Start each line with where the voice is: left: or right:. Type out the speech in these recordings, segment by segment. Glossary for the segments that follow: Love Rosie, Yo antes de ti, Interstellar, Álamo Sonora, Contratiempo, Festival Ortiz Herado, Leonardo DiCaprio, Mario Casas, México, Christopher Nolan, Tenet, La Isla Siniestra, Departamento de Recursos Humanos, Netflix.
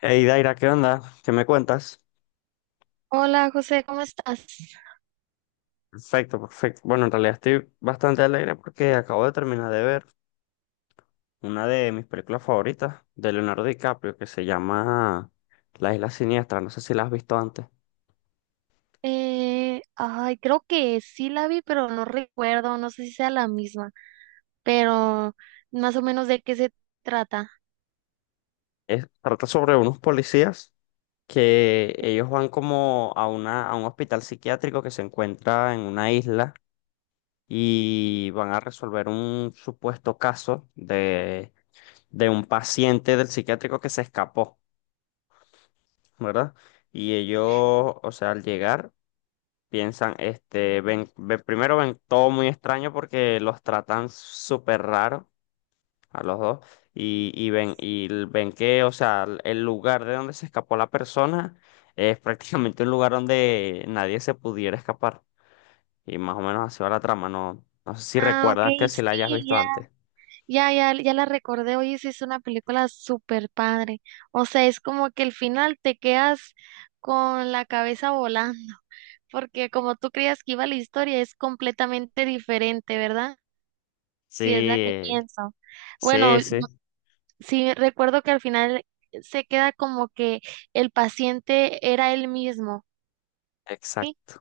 left: Hey Daira, ¿qué onda? ¿Qué me cuentas?
right: Hola José, ¿cómo estás?
left: Perfecto, perfecto. Bueno, en realidad estoy bastante alegre porque acabo de terminar de ver una de mis películas favoritas de Leonardo DiCaprio que se llama La Isla Siniestra. No sé si la has visto antes.
right: Ay, creo que sí la vi, pero no recuerdo, no sé si sea la misma, pero más o menos de qué se trata.
left: Trata sobre unos policías que ellos van como a una, a un hospital psiquiátrico que se encuentra en una isla y van a resolver un supuesto caso de un paciente del psiquiátrico que se escapó, ¿verdad? Y ellos, o sea, al llegar, piensan, este, ven, primero ven todo muy extraño porque los tratan súper raro a los dos y ven, y ven que, o sea, el lugar de donde se escapó la persona es prácticamente un lugar donde nadie se pudiera escapar. Y más o menos así va la trama, no, no sé si
right: Ah, ok,
left: recuerdas que si la hayas
right: sí,
left: visto
right: ya,
left: antes.
right: ya, ya, ya la recordé. Oye, sí, es una película súper padre. O sea, es como que el final te quedas con la cabeza volando, porque como tú creías que iba la historia, es completamente diferente, ¿verdad? Si es la que
left: Sí,
right: pienso. Bueno,
left: sí, sí,
right: sí, recuerdo que al final se queda como que el paciente era él mismo. Sí,
left: exacto.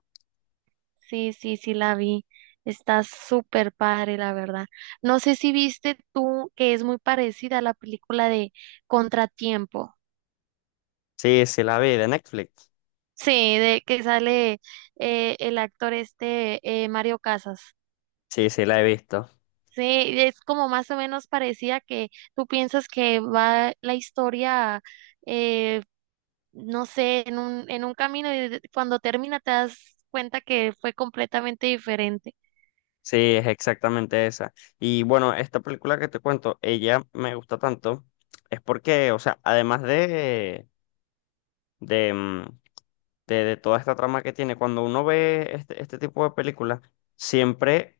right: sí, sí, sí la vi. Está súper padre, la verdad. No sé si viste tú que es muy parecida a la película de Contratiempo.
left: Sí, sí la vi de Netflix.
right: Sí, de que sale el actor este Mario Casas.
left: Sí, sí la he visto.
right: Sí, es como más o menos parecida que tú piensas que va la historia, eh, no sé, en un camino y cuando termina te das cuenta que fue completamente diferente.
left: Sí, es exactamente esa. Y bueno, esta película que te cuento, ella me gusta tanto, es porque, o sea, además de, de toda esta trama que tiene, cuando uno ve este, este tipo de películas, siempre,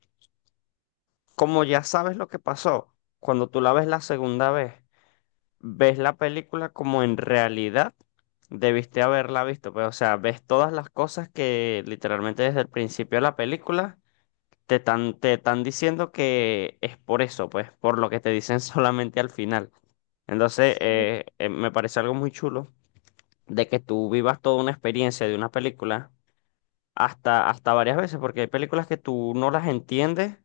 left: como ya sabes lo que pasó, cuando tú la ves la segunda vez, ves la película como en realidad debiste haberla visto, pero, o sea, ves todas las cosas que literalmente desde el principio de la película te están, te están diciendo que es por eso, pues, por lo que te dicen solamente al final. Entonces,
right: Sí.
left: me parece algo muy chulo de que tú vivas toda una experiencia de una película hasta, hasta varias veces, porque hay películas que tú no las entiendes,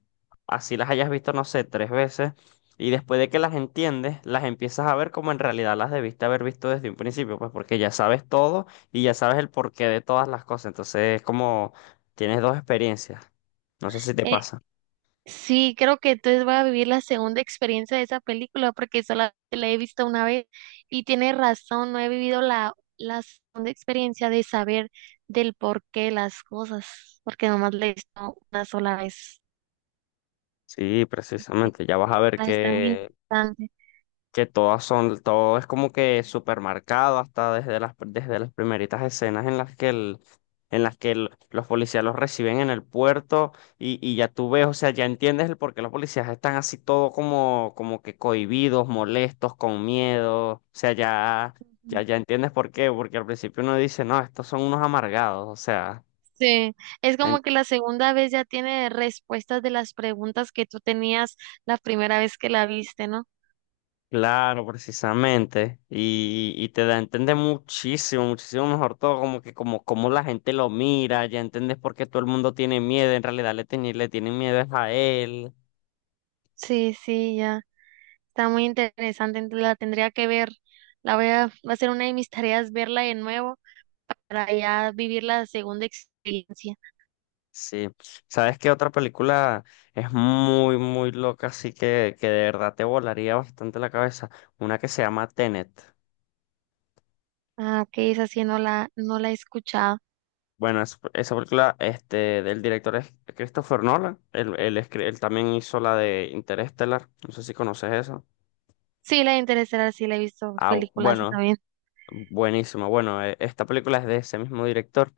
left: así las hayas visto, no sé, tres veces, y después de que las entiendes, las empiezas a ver como en realidad las debiste haber visto desde un principio, pues, porque ya sabes todo y ya sabes el porqué de todas las cosas. Entonces, es como tienes dos experiencias. No sé si te
right: Eh,
left: pasa.
right: sí, creo que entonces voy a vivir la segunda experiencia de esa película porque solamente la he visto una vez y tiene razón, no he vivido la segunda experiencia de saber del porqué de las cosas, porque nomás la he visto una sola vez.
left: Sí,
right: Eh,
left: precisamente, ya vas a ver
right: Está, está muy interesante.
left: que todas son, todo es como que supermercado hasta desde las primeritas escenas en las que el, en las que los policías los reciben en el puerto y ya tú ves, o sea, ya entiendes el por qué los policías están así todo como, como que cohibidos, molestos, con miedo, o sea, ya, ya,
right: Ujú.
left: ya entiendes por qué, porque al principio uno dice, no, estos son unos amargados, o sea.
right: Sí, es como que la segunda vez ya tiene respuestas de las preguntas que tú tenías la primera vez que la viste, ¿no?
left: Claro, precisamente. Y te da a entender muchísimo, muchísimo mejor todo, como que como, como la gente lo mira, ya entiendes por qué todo el mundo tiene miedo, en realidad le, le tienen miedo es a él.
right: Sí, sí, ya. Está muy interesante, la tendría que ver. Va a ser una de mis tareas verla de nuevo para ya vivir la segunda experiencia.
left: Sí. ¿Sabes qué otra película es muy, muy loca, así que de verdad te volaría bastante la cabeza? Una que se llama Tenet.
right: Ah, ok, esa sí no la he escuchado.
left: Bueno, esa película este, del director es Christopher Nolan. Él, él también hizo la de Interstellar. No sé si conoces eso.
right: Sí, la interesará, sí la he visto
left: Ah,
right: películas
left: bueno,
right: también.
left: buenísimo. Bueno, esta película es de ese mismo director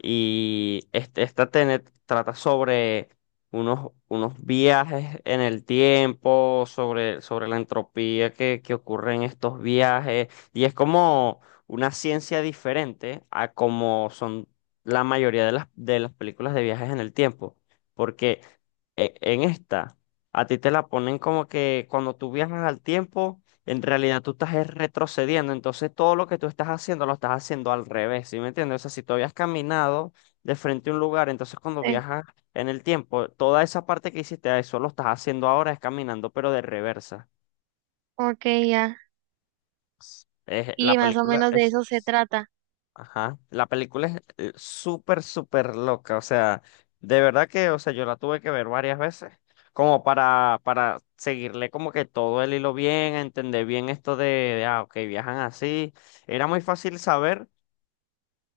left: y este, esta trata sobre unos, unos viajes en el tiempo, sobre, sobre la entropía que ocurre en estos viajes y es como una ciencia diferente a como son la mayoría de las películas de viajes en el tiempo, porque en esta a ti te la ponen como que cuando tú viajas al tiempo en realidad tú estás es retrocediendo, entonces todo lo que tú estás haciendo lo estás haciendo al revés, ¿sí me entiendes? O sea, si tú habías caminado de frente a un lugar, entonces cuando
right: Sí,
left: viajas en el tiempo, toda esa parte que hiciste, eso lo estás haciendo ahora, es caminando, pero de reversa.
right: ok, ya.
left: Es,
right: Y
left: la
right: más o
left: película
right: menos de
left: es...
right: eso se trata.
left: Ajá. La película es súper, súper loca. O sea, de verdad que, o sea, yo la tuve que ver varias veces, como para seguirle como que todo el hilo bien, entender bien esto de, ah, ok, viajan así. Era muy fácil saber,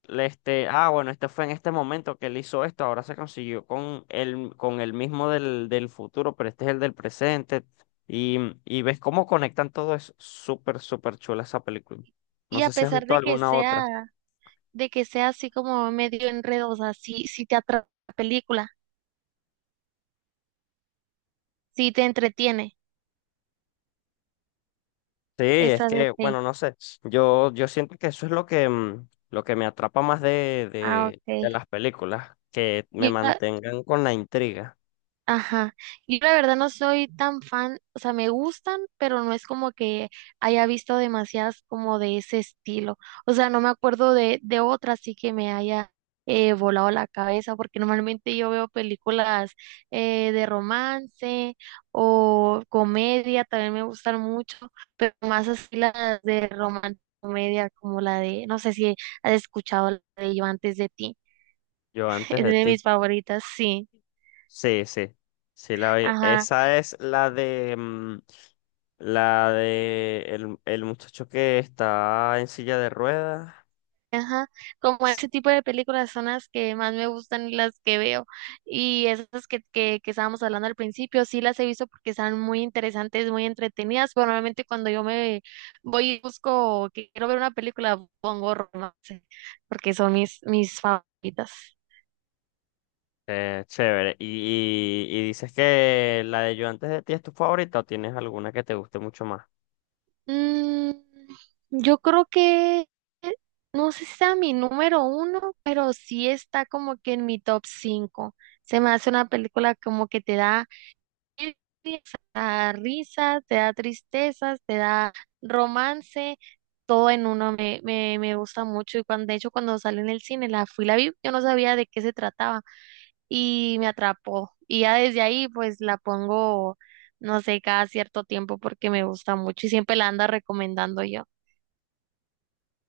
left: este, ah, bueno, este fue en este momento que él hizo esto, ahora se consiguió con el mismo del, del futuro, pero este es el del presente. Y, y ves cómo conectan todo eso. Súper, súper chula esa película. No
right: Y a
left: sé si has
right: pesar
left: visto
right: de que
left: alguna otra.
right: sea de que sea así como medio enredosa, si te atrapa la película, si te entretiene,
left: Sí, es
right: esa de
left: que,
right: T.
left: bueno, no sé, yo siento que eso es lo que, lo que me atrapa más
right: Ah, ok.
left: de las películas, que me
right: Yo,
left: mantengan con la intriga.
right: ajá, yo la verdad no soy tan fan, o sea, me gustan, pero no es como que haya visto demasiadas como de ese estilo. O sea, no me acuerdo de otra así que me haya volado la cabeza, porque normalmente yo veo películas, de romance o comedia, también me gustan mucho, pero más así las de romance, comedia, como la de, no sé si has escuchado la de Yo antes de ti,
left: Yo antes
right: es
left: de
right: de
left: ti.
right: mis favoritas, sí.
left: Sí, sí, sí, la vi.
right: Ajá.
left: Esa es la de, la de el muchacho que está en silla de ruedas.
right: Ajá, como
left: S-
right: ese tipo de películas son las que más me gustan y las que veo. Y esas que estábamos hablando al principio, sí las he visto porque están muy interesantes, muy entretenidas. Pero normalmente cuando yo me voy y busco que quiero ver una película, pongo romance, porque son mis favoritas.
left: Chévere. ¿Y, y dices que la de Yo antes de ti es tu favorita o tienes alguna que te guste mucho más?
right: Mm, yo creo que, no sé si sea mi número uno, pero sí está como que en mi top cinco. Se me hace una película como que te da risas, te da tristezas, te da romance, todo en uno me gusta mucho. Y cuando, de hecho, cuando sale en el cine, la vi, yo no sabía de qué se trataba y me atrapó. Y ya desde ahí, pues la pongo, no sé, cada cierto tiempo porque me gusta mucho y siempre la ando recomendando yo.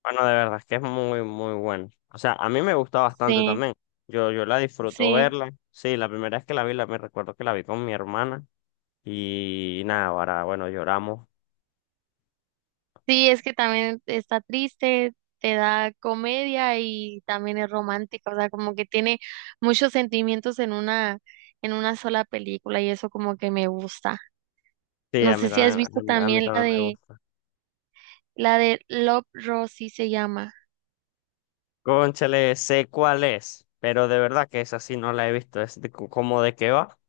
left: Bueno, de verdad es que es muy, muy bueno. O sea, a mí me gusta bastante
right: Sí,
left: también. Yo la disfruto
right: sí.
left: verla. Sí, la primera vez que la vi, la, me recuerdo que la vi con mi hermana. Y nada, ahora, bueno, lloramos.
right: Sí, es que también está triste, te da comedia y también es romántica, o sea, como que tiene muchos sentimientos en una sola película y eso como que me gusta.
left: Sí,
right: No sé si has visto
left: a mí
right: también la
left: también me
right: de
left: gusta.
right: la de Love Rosie se llama.
left: Cónchale, sé cuál es, pero de verdad que esa sí no la he visto. Es de, como de qué va.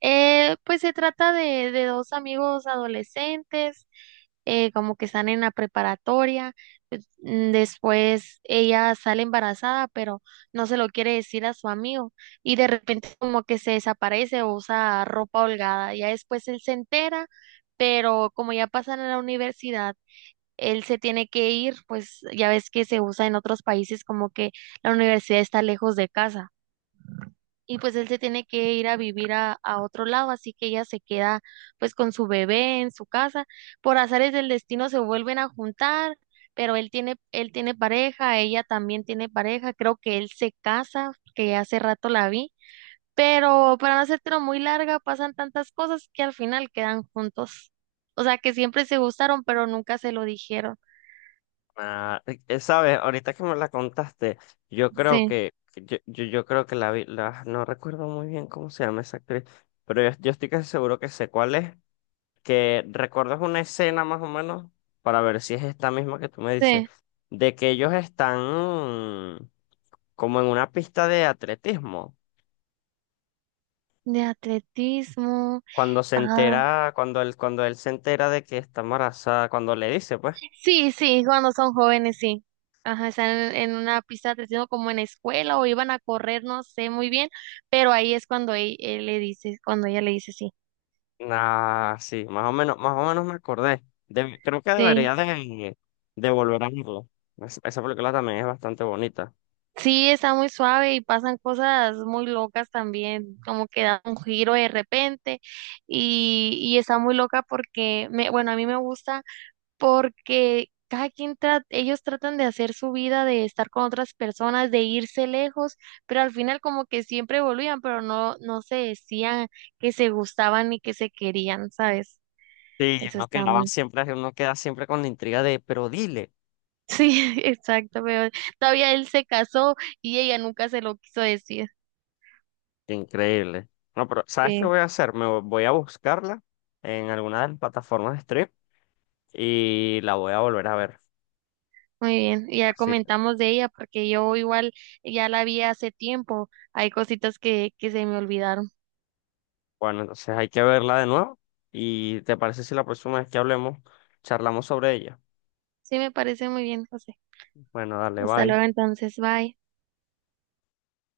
right: Pues se trata de dos amigos adolescentes, como que están en la preparatoria. Pues, después ella sale embarazada, pero no se lo quiere decir a su amigo y de repente como que se desaparece o usa ropa holgada. Ya después él se entera, pero como ya pasan a la universidad, él se tiene que ir, pues ya ves que se usa en otros países como que la universidad está lejos de casa y pues él se tiene que ir a vivir a otro lado, así que ella se queda pues con su bebé en su casa. Por azares del destino se vuelven a juntar, pero él tiene pareja, ella también tiene pareja, creo que él se casa, que hace rato la vi, pero para no hacértelo muy larga, pasan tantas cosas que al final quedan juntos. O sea que siempre se gustaron, pero nunca se lo dijeron.
left: Ah, ¿sabes? Ahorita que me la contaste, yo creo
right: Sí,
left: que, yo creo que la vi, la, no recuerdo muy bien cómo se llama esa actriz, pero yo estoy casi seguro que sé cuál es. Que recuerdas una escena más o menos, para ver si es esta misma que tú me dices,
right: sí.
left: de que ellos están mm, como en una pista de atletismo,
right: De atletismo.
left: cuando se
right: Ah,
left: entera, cuando él se entera de que está embarazada, cuando le dice, pues,
right: sí, sí, cuando son jóvenes, sí. Ajá, están en una pista de atletismo como en la escuela o iban a correr, no sé muy bien, pero ahí es cuando él le dice, cuando ella le dice sí.
left: nah, sí, más o menos me acordé. Creo que
right: Sí,
left: debería de volver a verlo. Esa película también es bastante bonita.
right: sí, está muy suave y pasan cosas muy locas también, como que da un giro de repente y está muy loca porque, bueno, a mí me gusta, porque cada quien ellos tratan de hacer su vida, de estar con otras personas, de irse lejos, pero al final como que siempre volvían, pero no se decían que se gustaban ni que se querían, ¿sabes?
left: Sí,
right: Eso
left: uno
right: está
left: quedaba
right: muy...
left: siempre, uno queda siempre con la intriga de, pero dile.
right: Sí, exacto, pero todavía él se casó y ella nunca se lo quiso decir.
left: Qué increíble. No, pero ¿sabes qué
right: Sí,
left: voy a hacer? Me voy a buscarla en alguna de las plataformas de stream y la voy a volver a ver.
right: muy bien. Ya
left: Así.
right: comentamos de ella porque yo igual ya la vi hace tiempo. Hay cositas que se me olvidaron.
left: Bueno, entonces hay que verla de nuevo. ¿Y te parece si la próxima vez que hablemos, charlamos sobre ella?
right: Sí, me parece muy bien, José.
left: Bueno, dale,
right: Hasta luego
left: bye.
right: entonces, bye.